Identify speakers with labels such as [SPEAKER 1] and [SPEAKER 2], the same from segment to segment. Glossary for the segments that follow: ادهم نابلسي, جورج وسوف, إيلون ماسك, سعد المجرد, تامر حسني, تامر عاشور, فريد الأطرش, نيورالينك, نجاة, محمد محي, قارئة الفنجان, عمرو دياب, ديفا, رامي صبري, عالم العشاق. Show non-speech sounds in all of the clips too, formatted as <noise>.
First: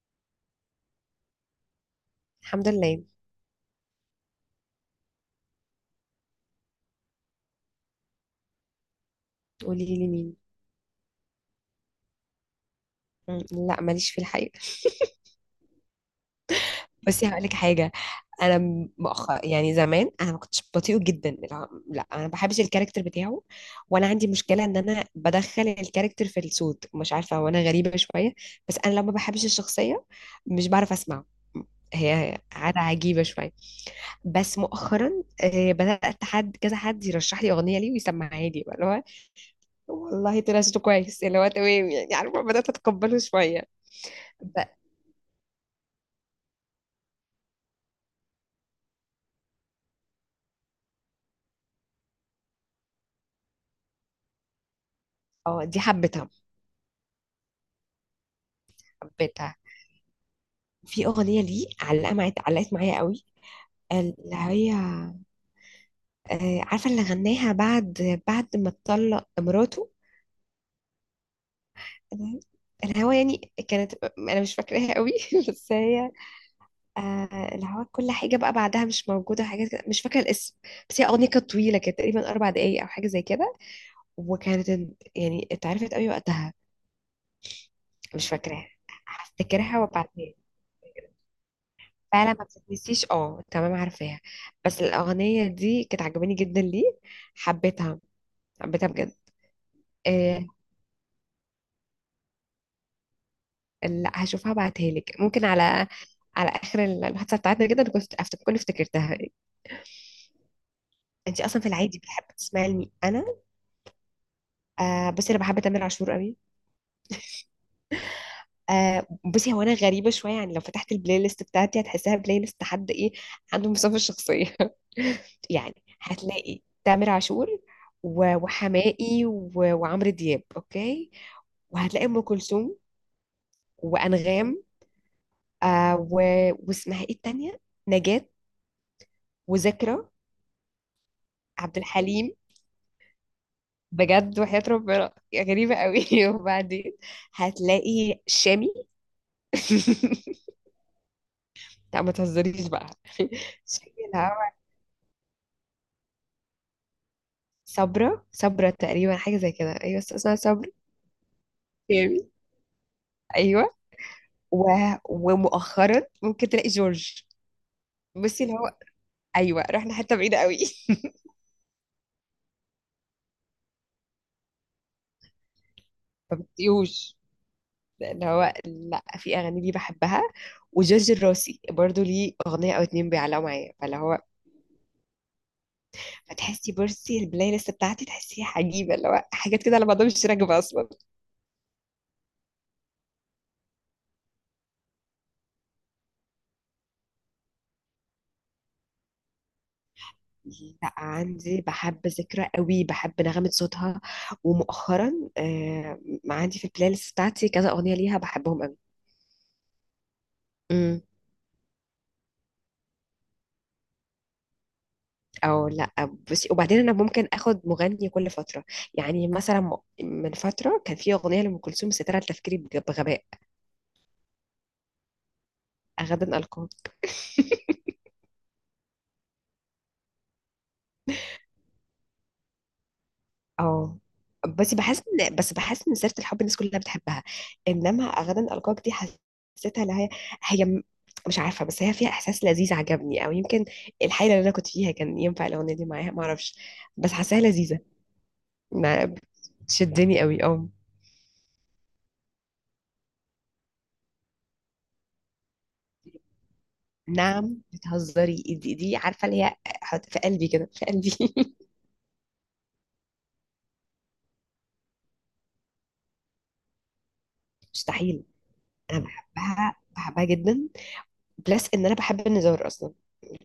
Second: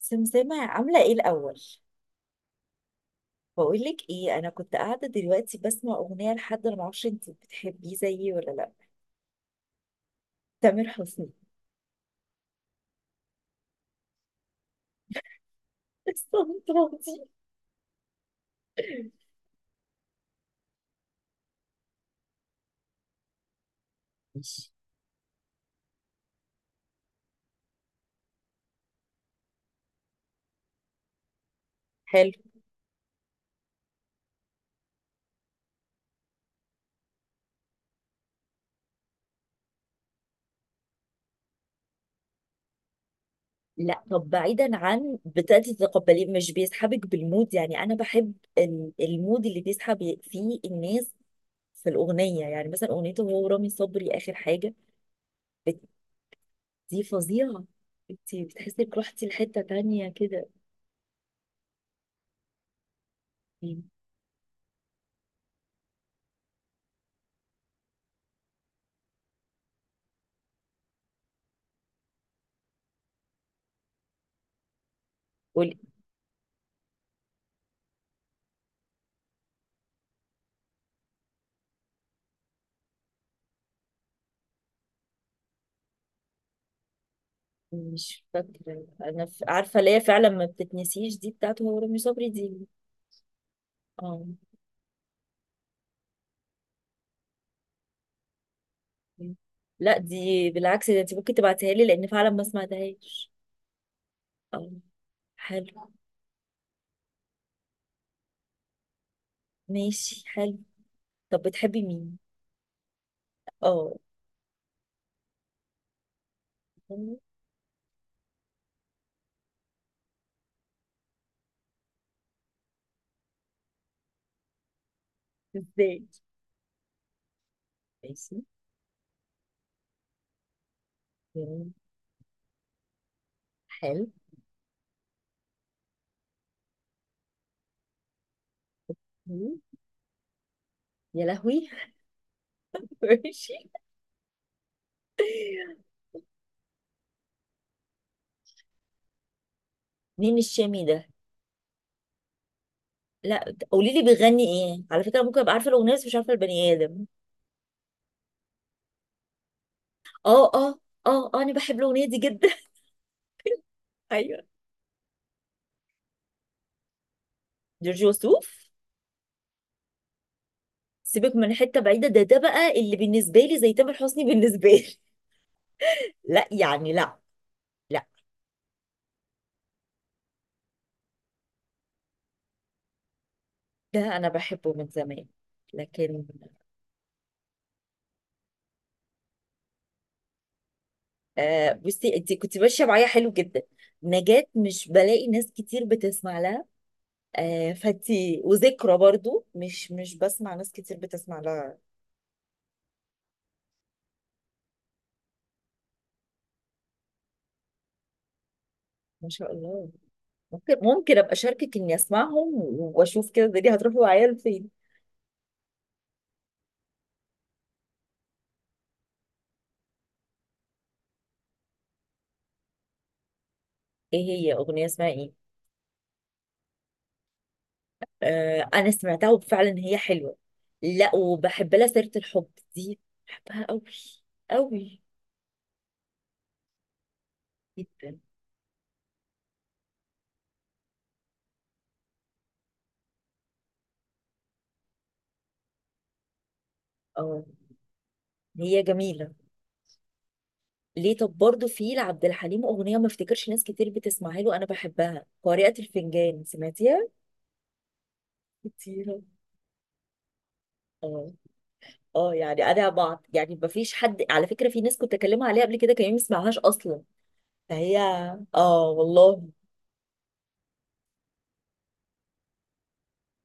[SPEAKER 1] سمسمة عاملة ايه الأول؟
[SPEAKER 2] الحمد لله.
[SPEAKER 1] بقولك ايه، أنا كنت قاعدة دلوقتي بسمع أغنية لحد، أنا معرفش انتي بتحبيه زيي ولا لأ.
[SPEAKER 2] قولي لي مين؟
[SPEAKER 1] تامر حسني.
[SPEAKER 2] لا ماليش في الحقيقة.
[SPEAKER 1] <laughs> استنطاطي.
[SPEAKER 2] بس هقول لك حاجة. أنا مؤخر يعني زمان أنا ما كنتش بطيئة جدا، لا لا، أنا ما بحبش الكاركتر بتاعه. وأنا عندي مشكلة
[SPEAKER 1] ماشي.
[SPEAKER 2] إن أنا بدخل الكاركتر في الصوت، مش عارفة، وأنا غريبة شوية. بس أنا لو ما بحبش الشخصية مش بعرف أسمعه.
[SPEAKER 1] حلو.
[SPEAKER 2] هي عادة عجيبة شوية. بس مؤخرا بدأت حد كذا حد يرشح لي أغنية ليه ويسمعها لي، اللي هو والله طلع صوته كويس، اللي هو تمام، يعني عارفة بدأت أتقبله شوية.
[SPEAKER 1] لا طب بعيدا عن بتأتي تتقبليه، مش بيسحبك بالمود؟ يعني أنا بحب المود اللي بيسحب فيه الناس في الأغنية، يعني مثلا أغنيته هو رامي صبري آخر حاجة.
[SPEAKER 2] اه دي
[SPEAKER 1] بت-
[SPEAKER 2] حبيتها،
[SPEAKER 1] دي فظيعة. انتي بتحسي انك رحتي
[SPEAKER 2] حبيتها.
[SPEAKER 1] لحتة تانية كده.
[SPEAKER 2] في اغنيه ليه علقه معايا، علقت معايا قوي، اللي هي عارفه اللي غناها بعد ما اتطلق مراته، الهوا، يعني كانت انا مش فاكراها قوي <laughs> بس
[SPEAKER 1] قولي.
[SPEAKER 2] هي الهوا، كل حاجه بقى بعدها مش موجوده، حاجات كده مش فاكره الاسم. بس هي اغنيه كانت طويله، كانت تقريبا 4 دقايق او حاجه زي كده، وكانت يعني اتعرفت قوي وقتها.
[SPEAKER 1] مش
[SPEAKER 2] مش فاكراها،
[SPEAKER 1] فاكرة أنا
[SPEAKER 2] هفتكرها
[SPEAKER 1] عارفة ليا فعلا،
[SPEAKER 2] وابعتها.
[SPEAKER 1] ما بتتنسيش دي، بتاعته هو رامي صبري
[SPEAKER 2] فعلا ما
[SPEAKER 1] دي.
[SPEAKER 2] بتتنسيش، اه تمام عارفاها.
[SPEAKER 1] اه.
[SPEAKER 2] بس الاغنيه دي كانت عجباني جدا ليه، حبيتها، حبيتها بجد.
[SPEAKER 1] لا
[SPEAKER 2] إيه،
[SPEAKER 1] دي بالعكس، ده انت ممكن تبعتها لي، لأن فعلا ما سمعتهاش.
[SPEAKER 2] لا هشوفها
[SPEAKER 1] اه.
[SPEAKER 2] بعتها لك، ممكن على
[SPEAKER 1] حلو.
[SPEAKER 2] على اخر الحادثه بتاعتنا كده، كنت كنت افتكرتها.
[SPEAKER 1] ماشي حلو.
[SPEAKER 2] انت
[SPEAKER 1] طب
[SPEAKER 2] اصلا في
[SPEAKER 1] بتحبي
[SPEAKER 2] العادي
[SPEAKER 1] مين؟
[SPEAKER 2] بتحب تسمعي لمين، انا
[SPEAKER 1] اه.
[SPEAKER 2] بس انا بحب تامر عاشور قوي. بصي، هو انا غريبه شويه، يعني لو فتحت البلاي ليست بتاعتي هتحسها بلاي ليست حد ايه عنده مسافه شخصيه <laughs> يعني
[SPEAKER 1] ازاي؟
[SPEAKER 2] هتلاقي تامر عاشور و-
[SPEAKER 1] ماشي.
[SPEAKER 2] وحماقي و- وعمرو دياب، اوكي،
[SPEAKER 1] جميل.
[SPEAKER 2] وهتلاقي ام كلثوم
[SPEAKER 1] حلو.
[SPEAKER 2] وانغام، آه و... واسمها ايه التانية، نجاة،
[SPEAKER 1] مم.
[SPEAKER 2] وذكرى،
[SPEAKER 1] يا لهوي.
[SPEAKER 2] عبد الحليم،
[SPEAKER 1] <laughs> ماشي.
[SPEAKER 2] بجد وحياة ربنا غريبة قوي <laughs> وبعدين هتلاقي شامي
[SPEAKER 1] مين
[SPEAKER 2] <laughs>
[SPEAKER 1] الشامي ده؟
[SPEAKER 2] لا ما تهزريش بقى <laughs>
[SPEAKER 1] لا قولي لي بيغني
[SPEAKER 2] شكلها
[SPEAKER 1] ايه؟ على فكرة ممكن ابقى عارفة الأغنية بس مش عارفة البني آدم.
[SPEAKER 2] صبرا صبرا تقريبا، حاجة زي كده، أيوة بس اسمها
[SPEAKER 1] اه
[SPEAKER 2] صبرا.
[SPEAKER 1] اه. اه اه انا بحب الأغنية دي
[SPEAKER 2] جامد.
[SPEAKER 1] جدا.
[SPEAKER 2] أيوة.
[SPEAKER 1] <laughs> ايوه.
[SPEAKER 2] و... ومؤخرا ممكن تلاقي جورج.
[SPEAKER 1] جورج
[SPEAKER 2] بصي اللي
[SPEAKER 1] وسوف.
[SPEAKER 2] هو أيوة، رحنا حتة بعيدة قوي
[SPEAKER 1] سيبك من حته بعيده، ده ده بقى اللي بالنسبه لي زي تامر حسني بالنسبه لي. <laughs>
[SPEAKER 2] <laughs> ما
[SPEAKER 1] لا يعني
[SPEAKER 2] بتطيقوش.
[SPEAKER 1] لا. لا.
[SPEAKER 2] اللي هو لا، في أغاني ليه بحبها. وجورج الراسي برضو ليه أغنية أو 2 بيعلقوا معايا، فاللي
[SPEAKER 1] ده
[SPEAKER 2] هو
[SPEAKER 1] انا بحبه من زمان، لكن...
[SPEAKER 2] فتحسي، بصي البلاي ليست بتاعتي تحسيها عجيبة، اللي هو حاجات كده على بعضها مش راكبة أصلا.
[SPEAKER 1] آه بصي، انت كنت ماشيه معايا حلو جدا. نجاة مش بلاقي ناس كتير بتسمع لها. آه فانتي وذكرى برضو مش بسمع ناس
[SPEAKER 2] لا
[SPEAKER 1] كتير بتسمع
[SPEAKER 2] عندي،
[SPEAKER 1] لها.
[SPEAKER 2] بحب ذكرى قوي، بحب نغمة صوتها. ومؤخرا آه عندي في البلاي ليست بتاعتي كذا أغنية ليها بحبهم قوي.
[SPEAKER 1] ما شاء الله. ممكن
[SPEAKER 2] امم.
[SPEAKER 1] ممكن ابقى اشاركك اني اسمعهم، واشوف كده الدنيا هتروح معايا لفين.
[SPEAKER 2] او لا، بس وبعدين انا ممكن اخد مغني كل فتره، يعني مثلا من فتره كان في اغنيه لام كلثوم سترة تفكيري بغباء.
[SPEAKER 1] ايه هي اغنيه اسمها ايه؟
[SPEAKER 2] غدا القاك.
[SPEAKER 1] انا سمعتها وفعلا هي حلوه. لا وبحب لها سيره الحب، دي بحبها قوي.
[SPEAKER 2] اه بس
[SPEAKER 1] قوي.
[SPEAKER 2] بحس ان سيره الحب الناس كلها بتحبها، انما
[SPEAKER 1] جدا.
[SPEAKER 2] غدا القاك دي حسيتها اللي هي هي م- مش عارفه، بس هي فيها احساس لذيذ عجبني، او يمكن الحيله اللي انا كنت فيها كان ينفع الاغنيه دي معاها، ما اعرفش، بس حاساها
[SPEAKER 1] اه.
[SPEAKER 2] لذيذه.
[SPEAKER 1] هي
[SPEAKER 2] ما
[SPEAKER 1] جميله.
[SPEAKER 2] شدني قوي، اه.
[SPEAKER 1] ليه طب برضه في لعبد الحليم اغنيه ما افتكرش ناس كتير بتسمعها له، انا بحبها: قارئة الفنجان، سمعتيها؟
[SPEAKER 2] نعم بتهزري، دي
[SPEAKER 1] خطيرة.
[SPEAKER 2] عارفه اللي هي حط في قلبي كده، في قلبي
[SPEAKER 1] اه.
[SPEAKER 2] <laughs>
[SPEAKER 1] اه يعني انا بعض، يعني ما فيش حد، على فكره في ناس كنت اكلمها عليها قبل كده كان ما يسمعهاش اصلا، فهي...
[SPEAKER 2] مستحيل،
[SPEAKER 1] اه
[SPEAKER 2] انا
[SPEAKER 1] والله.
[SPEAKER 2] بحبها، بحبها جدا. بلس ان انا بحب النزار اصلا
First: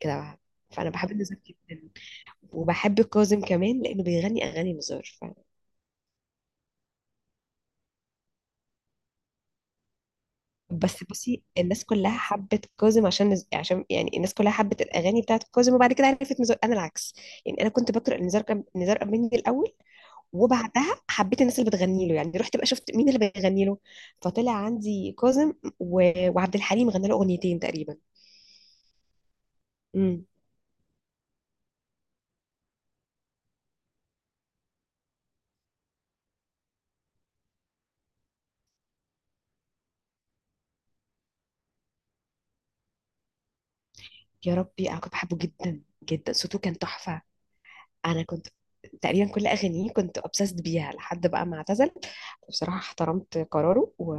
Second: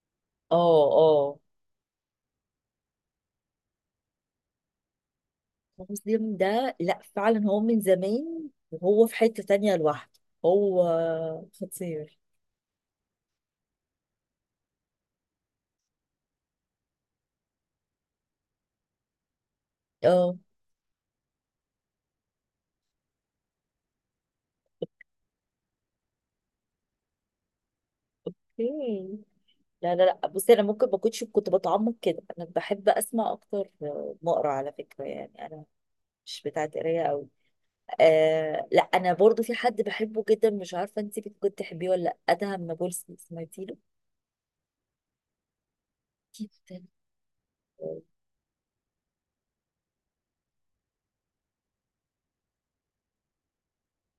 [SPEAKER 2] كده،
[SPEAKER 1] اه.
[SPEAKER 2] فانا بحب
[SPEAKER 1] اه.
[SPEAKER 2] النزار جدا، وبحب كاظم كمان لانه بيغني اغاني نزار
[SPEAKER 1] مسلم ده لا فعلا، هو من زمان وهو في حتة تانية لوحده هو.
[SPEAKER 2] بس بصي الناس كلها
[SPEAKER 1] خطير.
[SPEAKER 2] حبت كاظم عشان عشان يعني الناس كلها حبت الاغاني بتاعت كاظم، وبعد كده عرفت نزار، انا العكس، يعني انا كنت بقرا نزار نزار قباني الاول،
[SPEAKER 1] اه.
[SPEAKER 2] وبعدها حبيت الناس اللي بتغني له، يعني رحت بقى شفت مين اللي بيغني له، فطلع عندي كاظم و... وعبد الحليم غنى له اغنيتين تقريبا.
[SPEAKER 1] اوكي. لا لا
[SPEAKER 2] امم.
[SPEAKER 1] لا بصي، انا ممكن ما كنتش كنت بتعمق كده، انا بحب اسمع اكتر ما اقرا على فكرة، يعني انا مش بتاعت قرايه قوي. آه لا انا برضو في حد بحبه جدا، مش عارفه انت كنت تحبيه ولا لا: ادهم نابلسي، سمعتي له؟
[SPEAKER 2] يا ربي انا كنت بحبه جدا جدا، صوته كان
[SPEAKER 1] جدا.
[SPEAKER 2] تحفه. انا كنت تقريبا كل اغانيه كنت obsessed بيها لحد بقى ما اعتزل. بصراحه احترمت قراره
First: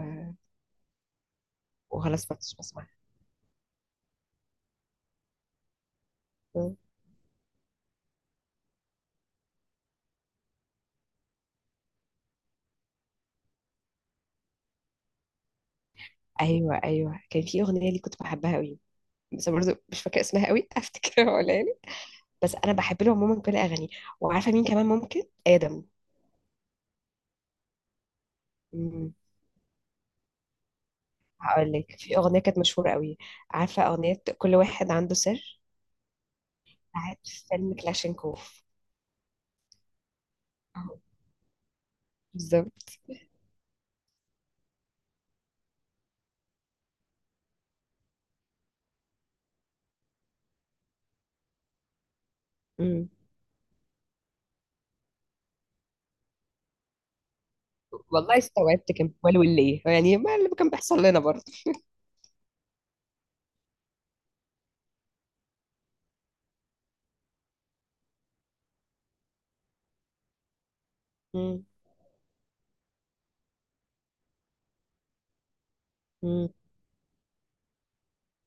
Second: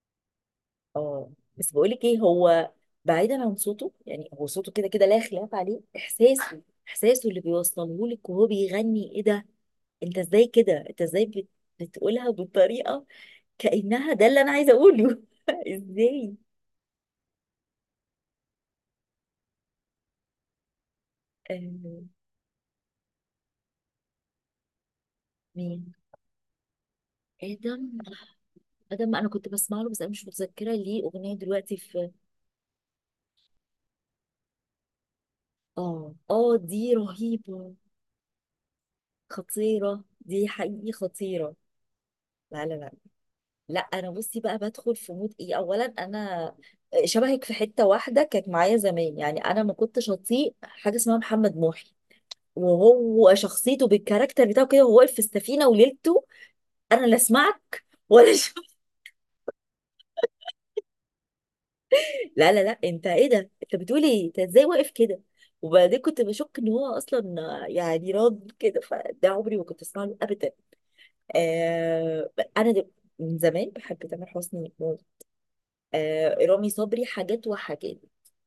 [SPEAKER 1] اه. بس بقولك ايه،
[SPEAKER 2] وخلاص ما كنتش
[SPEAKER 1] هو
[SPEAKER 2] بسمعها.
[SPEAKER 1] بعيدا عن صوته، يعني هو صوته كده كده لا خلاف عليه، احساسه...
[SPEAKER 2] مم.
[SPEAKER 1] احساسه اللي بيوصله لك وهو بيغني ايه ده. انت ازاي كده، انت ازاي بتقولها بالطريقه كانها ده اللي انا عايزه اقوله <laughs> ازاي.
[SPEAKER 2] ايوه كان في اغنيه لي كنت بحبها قوي، بس برضه مش فاكره اسمها قوي <laughs> هفتكرها ولا لي.
[SPEAKER 1] آه...
[SPEAKER 2] بس انا بحب له عموما كل اغانيه. وعارفه مين كمان ممكن، ادم.
[SPEAKER 1] مين؟ ادم.
[SPEAKER 2] مم.
[SPEAKER 1] ادم انا كنت بسمع له بس انا مش متذكره ليه اغنيه
[SPEAKER 2] هقول
[SPEAKER 1] دلوقتي
[SPEAKER 2] لك
[SPEAKER 1] في.
[SPEAKER 2] في اغنيه كانت مشهوره قوي، عارفه اغنيه كل واحد عنده سر،
[SPEAKER 1] اه اه دي
[SPEAKER 2] بتاعت
[SPEAKER 1] رهيبه.
[SPEAKER 2] فيلم كلاشينكوف.
[SPEAKER 1] خطيره دي، حقيقي
[SPEAKER 2] أهو،
[SPEAKER 1] خطيره. لا
[SPEAKER 2] بالظبط.
[SPEAKER 1] لا لا. لا انا بصي بقى، بدخل في مود ايه، اولا انا شبهك في حته واحده، كانت معايا زمان، يعني انا ما كنتش اطيق حاجه اسمها محمد محي،
[SPEAKER 2] مم.
[SPEAKER 1] وهو شخصيته بالكاركتر بتاعه كده، وهو واقف في السفينه وليلته، انا لا اسمعك ولا <laughs>
[SPEAKER 2] والله
[SPEAKER 1] شو.
[SPEAKER 2] استوعبت كان بيقولوا ليه، يعني ما اللي كان بيحصل لنا برضه.
[SPEAKER 1] لا لا لا انت ايه ده، انت بتقول ايه، انت ازاي واقف كده؟ وبعدين كنت بشك ان هو اصلا يعني راض كده، فده عمري ما كنت اسمع له ابدا.
[SPEAKER 2] مم.
[SPEAKER 1] آه. انا دل- من زمان بحب تامر حسني. آه
[SPEAKER 2] مم.
[SPEAKER 1] رامي صبري حاجات وحاجات.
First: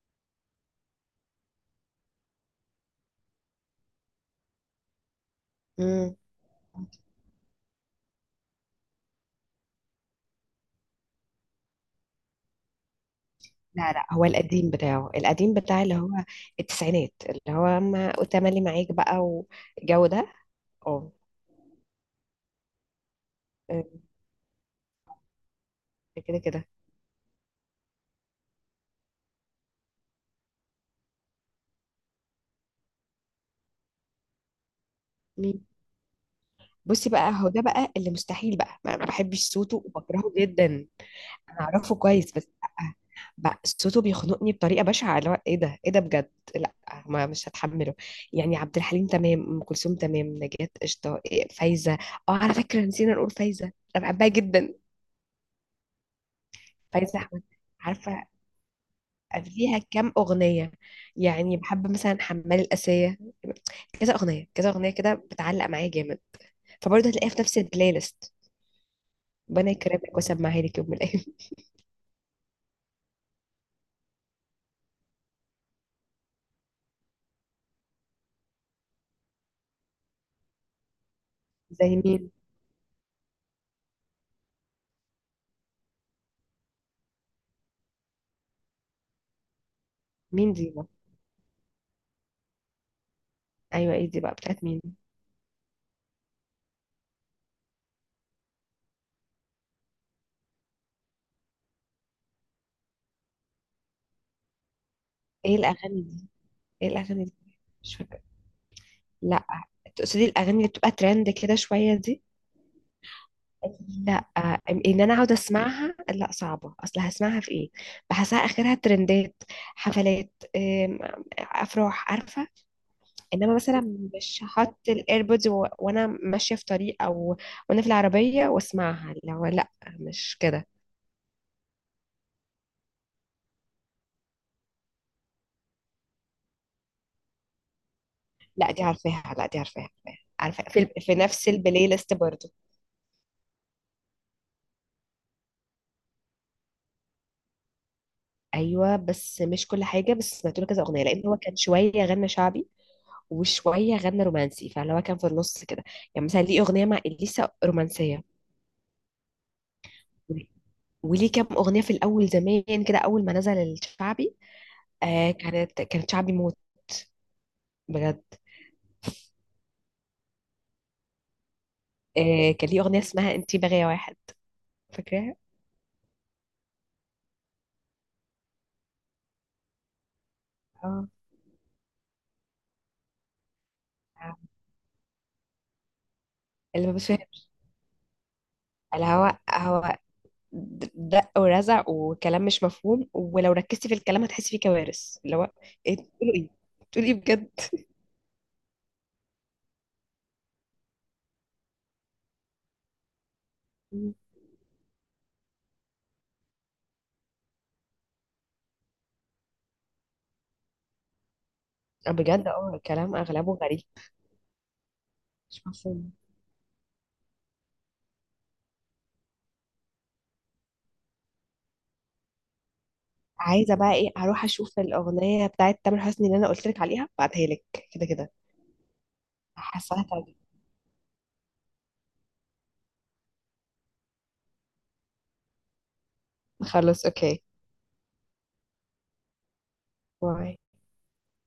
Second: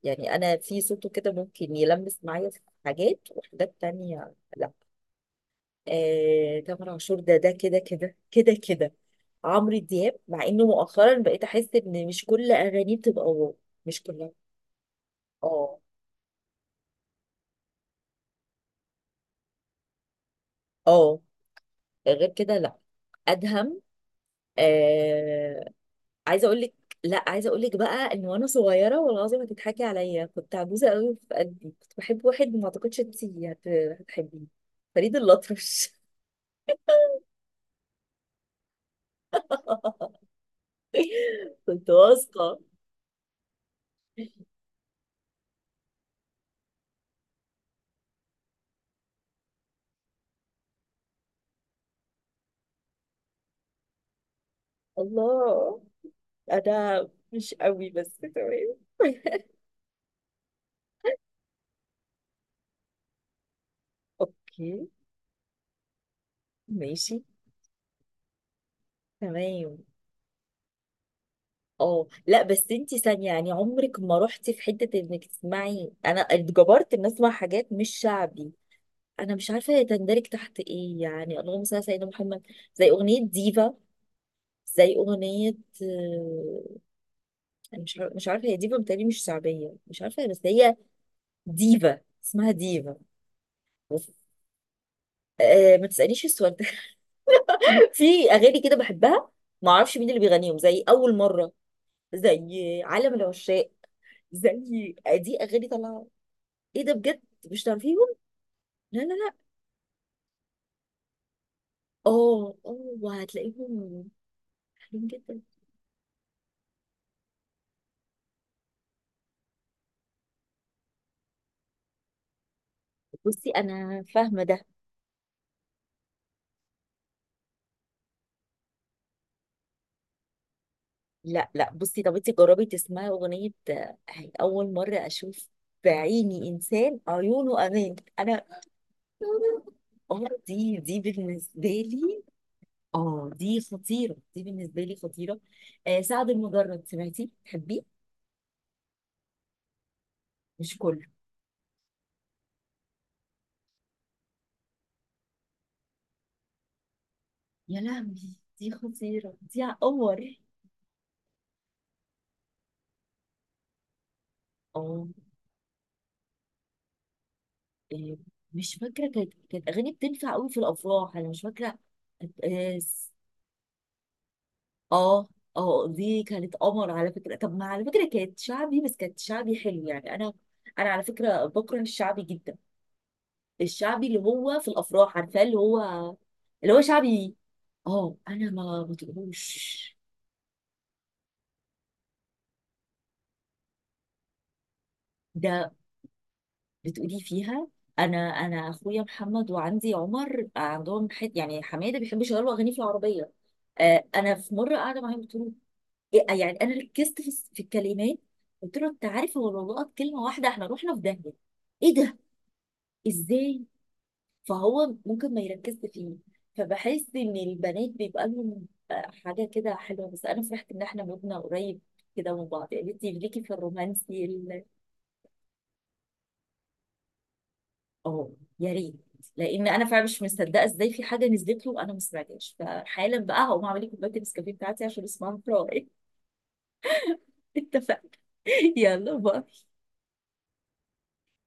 [SPEAKER 1] يعني انا في صوته كده ممكن يلمس معايا في حاجات، وحاجات تانية لا.
[SPEAKER 2] مم.
[SPEAKER 1] آه تامر عاشور ده ده كده كده كده كده. عمرو دياب مع انه مؤخرا بقيت احس ان مش كل اغانيه بتبقى واو،
[SPEAKER 2] لا
[SPEAKER 1] مش
[SPEAKER 2] لا، هو
[SPEAKER 1] كلها.
[SPEAKER 2] القديم بتاعه، القديم
[SPEAKER 1] اه.
[SPEAKER 2] بتاع اللي هو التسعينات، اللي هو ما وتملي معاك بقى، والجو ده. اه.
[SPEAKER 1] اه. غير كده لا. ادهم.
[SPEAKER 2] آه،
[SPEAKER 1] آه.
[SPEAKER 2] كده
[SPEAKER 1] عايزه اقول
[SPEAKER 2] كده.
[SPEAKER 1] لك... لا عايزه اقول لك بقى ان وانا صغيره، والله العظيم هتضحكي عليا، كنت عجوزه قوي في قلبي، كنت بحب واحد ما اعتقدش انت هتحبيه: فريد
[SPEAKER 2] مين؟
[SPEAKER 1] الأطرش.
[SPEAKER 2] بصي بقى، هو ده بقى اللي مستحيل بقى ما بحبش صوته
[SPEAKER 1] <laughs>
[SPEAKER 2] وبكرهه جدا. انا
[SPEAKER 1] كنت
[SPEAKER 2] اعرفه كويس بس
[SPEAKER 1] واثقه.
[SPEAKER 2] لا. بقى صوته بيخنقني بطريقه بشعه، اللي هو ايه ده ايه ده، بجد لا، ما مش هتحمله. يعني عبد الحليم تمام، ام كلثوم تمام، نجاة قشطه، فايزه. اه على فكره نسينا نقول فايزه، انا بحبها جدا.
[SPEAKER 1] الله. انا
[SPEAKER 2] فايزه احمد،
[SPEAKER 1] مش قوي بس
[SPEAKER 2] عارفه،
[SPEAKER 1] تمام. <laughs>
[SPEAKER 2] فيها كام أغنية، يعني بحب مثلا حمال الآسية، كذا أغنية كذا
[SPEAKER 1] اوكي.
[SPEAKER 2] أغنية كده بتعلق معايا جامد. فبرضه
[SPEAKER 1] ماشي
[SPEAKER 2] هتلاقيها في نفس البلاي ليست. ربنا
[SPEAKER 1] تمام.
[SPEAKER 2] يكرمك وسمعها لك يوم من الأيام <laughs>
[SPEAKER 1] اه لا بس انتي ثانية، يعني عمرك ما رحتي في حتة انك تسمعي، انا اتجبرت ان اسمع حاجات مش شعبي، انا مش عارفه هي تندرج تحت ايه، يعني اللهم صل على
[SPEAKER 2] زي
[SPEAKER 1] سيدنا
[SPEAKER 2] مين؟
[SPEAKER 1] محمد. زي اغنيه ديفا، زي اغنيه... آه، أنا مش عارفه، مش عارفه هي ديفا، بتهيألي مش شعبيه، مش عارفه بس
[SPEAKER 2] مين دي
[SPEAKER 1] هي...
[SPEAKER 2] بقى؟
[SPEAKER 1] ديفا، اسمها ديفا.
[SPEAKER 2] أيوة إيه
[SPEAKER 1] بس.
[SPEAKER 2] دي بقى بتاعت مين؟
[SPEAKER 1] أه ما تسالنيش السؤال ده. <laughs> في اغاني كده بحبها ما اعرفش مين اللي بيغنيهم، زي اول مره، زي عالم العشاق، زي... دي
[SPEAKER 2] إيه
[SPEAKER 1] اغاني
[SPEAKER 2] الأغاني
[SPEAKER 1] طالعه.
[SPEAKER 2] دي؟
[SPEAKER 1] ايه
[SPEAKER 2] إيه
[SPEAKER 1] ده بجد.
[SPEAKER 2] الأغاني دي؟
[SPEAKER 1] مش
[SPEAKER 2] مش
[SPEAKER 1] تعرفيهم؟
[SPEAKER 2] فاكرة.
[SPEAKER 1] لا لا لا.
[SPEAKER 2] لا. تقصدي الأغاني اللي بتبقى ترند كده شوية دي؟
[SPEAKER 1] اه اه. وهتلاقيهم
[SPEAKER 2] لا، ان
[SPEAKER 1] حلوين
[SPEAKER 2] انا اقعد
[SPEAKER 1] جدا.
[SPEAKER 2] اسمعها لا صعبه، اصل هسمعها في ايه؟ بحسها اخرها ترندات، حفلات، افراح، عارفه،
[SPEAKER 1] بصي
[SPEAKER 2] انما مثلا
[SPEAKER 1] انا
[SPEAKER 2] مش
[SPEAKER 1] فاهمه ده.
[SPEAKER 2] هحط الايربودز وانا ماشيه في طريق، او وانا في العربيه واسمعها، لو لا مش كده.
[SPEAKER 1] لا لا بصي، طب انت جربي تسمعي اغنيه هي اول مره اشوف بعيني انسان عيونه امان، انا...
[SPEAKER 2] لا دي عارفاها،
[SPEAKER 1] اه
[SPEAKER 2] عارفة
[SPEAKER 1] دي دي
[SPEAKER 2] في نفس
[SPEAKER 1] بالنسبه
[SPEAKER 2] البلاي ليست
[SPEAKER 1] لي،
[SPEAKER 2] برضه.
[SPEAKER 1] اه دي خطيره دي بالنسبه لي، خطيره. آه سعد المجرد، سمعتي تحبيه؟
[SPEAKER 2] ايوه بس مش كل حاجه، بس سمعت له
[SPEAKER 1] مش
[SPEAKER 2] كذا
[SPEAKER 1] كله.
[SPEAKER 2] اغنيه لان هو كان شويه غنى شعبي وشويه غنى رومانسي، فاللي هو كان في النص كده، يعني مثلا ليه اغنيه مع اليسا
[SPEAKER 1] يا لهوي
[SPEAKER 2] رومانسيه،
[SPEAKER 1] دي خطيره، دي على قمر.
[SPEAKER 2] وليه كام اغنيه في الاول زمان كده اول ما نزل الشعبي.
[SPEAKER 1] اه.
[SPEAKER 2] كانت شعبي موت،
[SPEAKER 1] آه،
[SPEAKER 2] بجد.
[SPEAKER 1] مش فاكره، كانت كانت اغاني بتنفع قوي في الافراح، انا مش فاكره.
[SPEAKER 2] كان
[SPEAKER 1] آه.
[SPEAKER 2] ليه اغنيه اسمها انتي بغايا واحد،
[SPEAKER 1] اه.
[SPEAKER 2] فاكراها،
[SPEAKER 1] اه دي كانت قمر على فكره. طب ما على فكره كانت شعبي، بس كانت شعبي حلو، يعني انا انا على
[SPEAKER 2] اه.
[SPEAKER 1] فكره بكره الشعبي جدا. الشعبي اللي هو في الافراح، عارفاه اللي هو... اللي هو
[SPEAKER 2] اللي مش فاهم،
[SPEAKER 1] شعبي. اه انا ما
[SPEAKER 2] الهواء
[SPEAKER 1] بتقولوش.
[SPEAKER 2] هواء، دق ورزع وكلام مش مفهوم، ولو ركزتي في الكلام هتحسي فيه كوارث، اللي هو
[SPEAKER 1] ده
[SPEAKER 2] ايه بتقولوا، ايه بتقولي، ايه
[SPEAKER 1] بتقولي
[SPEAKER 2] بجد.
[SPEAKER 1] فيها: انا انا اخويا محمد وعندي عمر، عندهم حت، يعني حماده بيحب يشغلوا اغاني في العربيه. آه
[SPEAKER 2] مم.
[SPEAKER 1] انا في مره قاعده معاهم قلت له إيه- يعني انا ركزت في في الكلمات، قلت له انت عارف هو لو لقط كلمه واحده احنا رحنا في داهيه. ايه ده؟
[SPEAKER 2] بجد، اه، الكلام اغلبه
[SPEAKER 1] ازاي؟
[SPEAKER 2] غريب،
[SPEAKER 1] فهو ممكن ما
[SPEAKER 2] مش
[SPEAKER 1] يركزش
[SPEAKER 2] مفهوم.
[SPEAKER 1] فيه. فبحس ان البنات بيبقى لهم حاجه كده حلوه. بس انا فرحت ان احنا مبنى قريب كده من بعض، يعني انت ليكي في
[SPEAKER 2] عايزه بقى ايه،
[SPEAKER 1] الرومانسي
[SPEAKER 2] اروح اشوف الاغنيه بتاعت تامر حسني اللي انا قلت لك عليها بعتها لك كده
[SPEAKER 1] اه.
[SPEAKER 2] كده.
[SPEAKER 1] يا ريت. لان انا فعلا
[SPEAKER 2] حاساها
[SPEAKER 1] مش
[SPEAKER 2] تعجبك.
[SPEAKER 1] مصدقه ازاي في حاجه نزلت له انا ما سمعتهاش، فحالا بقى هقوم اعمل لي كوبايه النسكافيه بتاعتي عشان اسمعها في رواقي.
[SPEAKER 2] خلاص، اوكي.
[SPEAKER 1] <laughs> اتفق. يلا باي.
[SPEAKER 2] باي.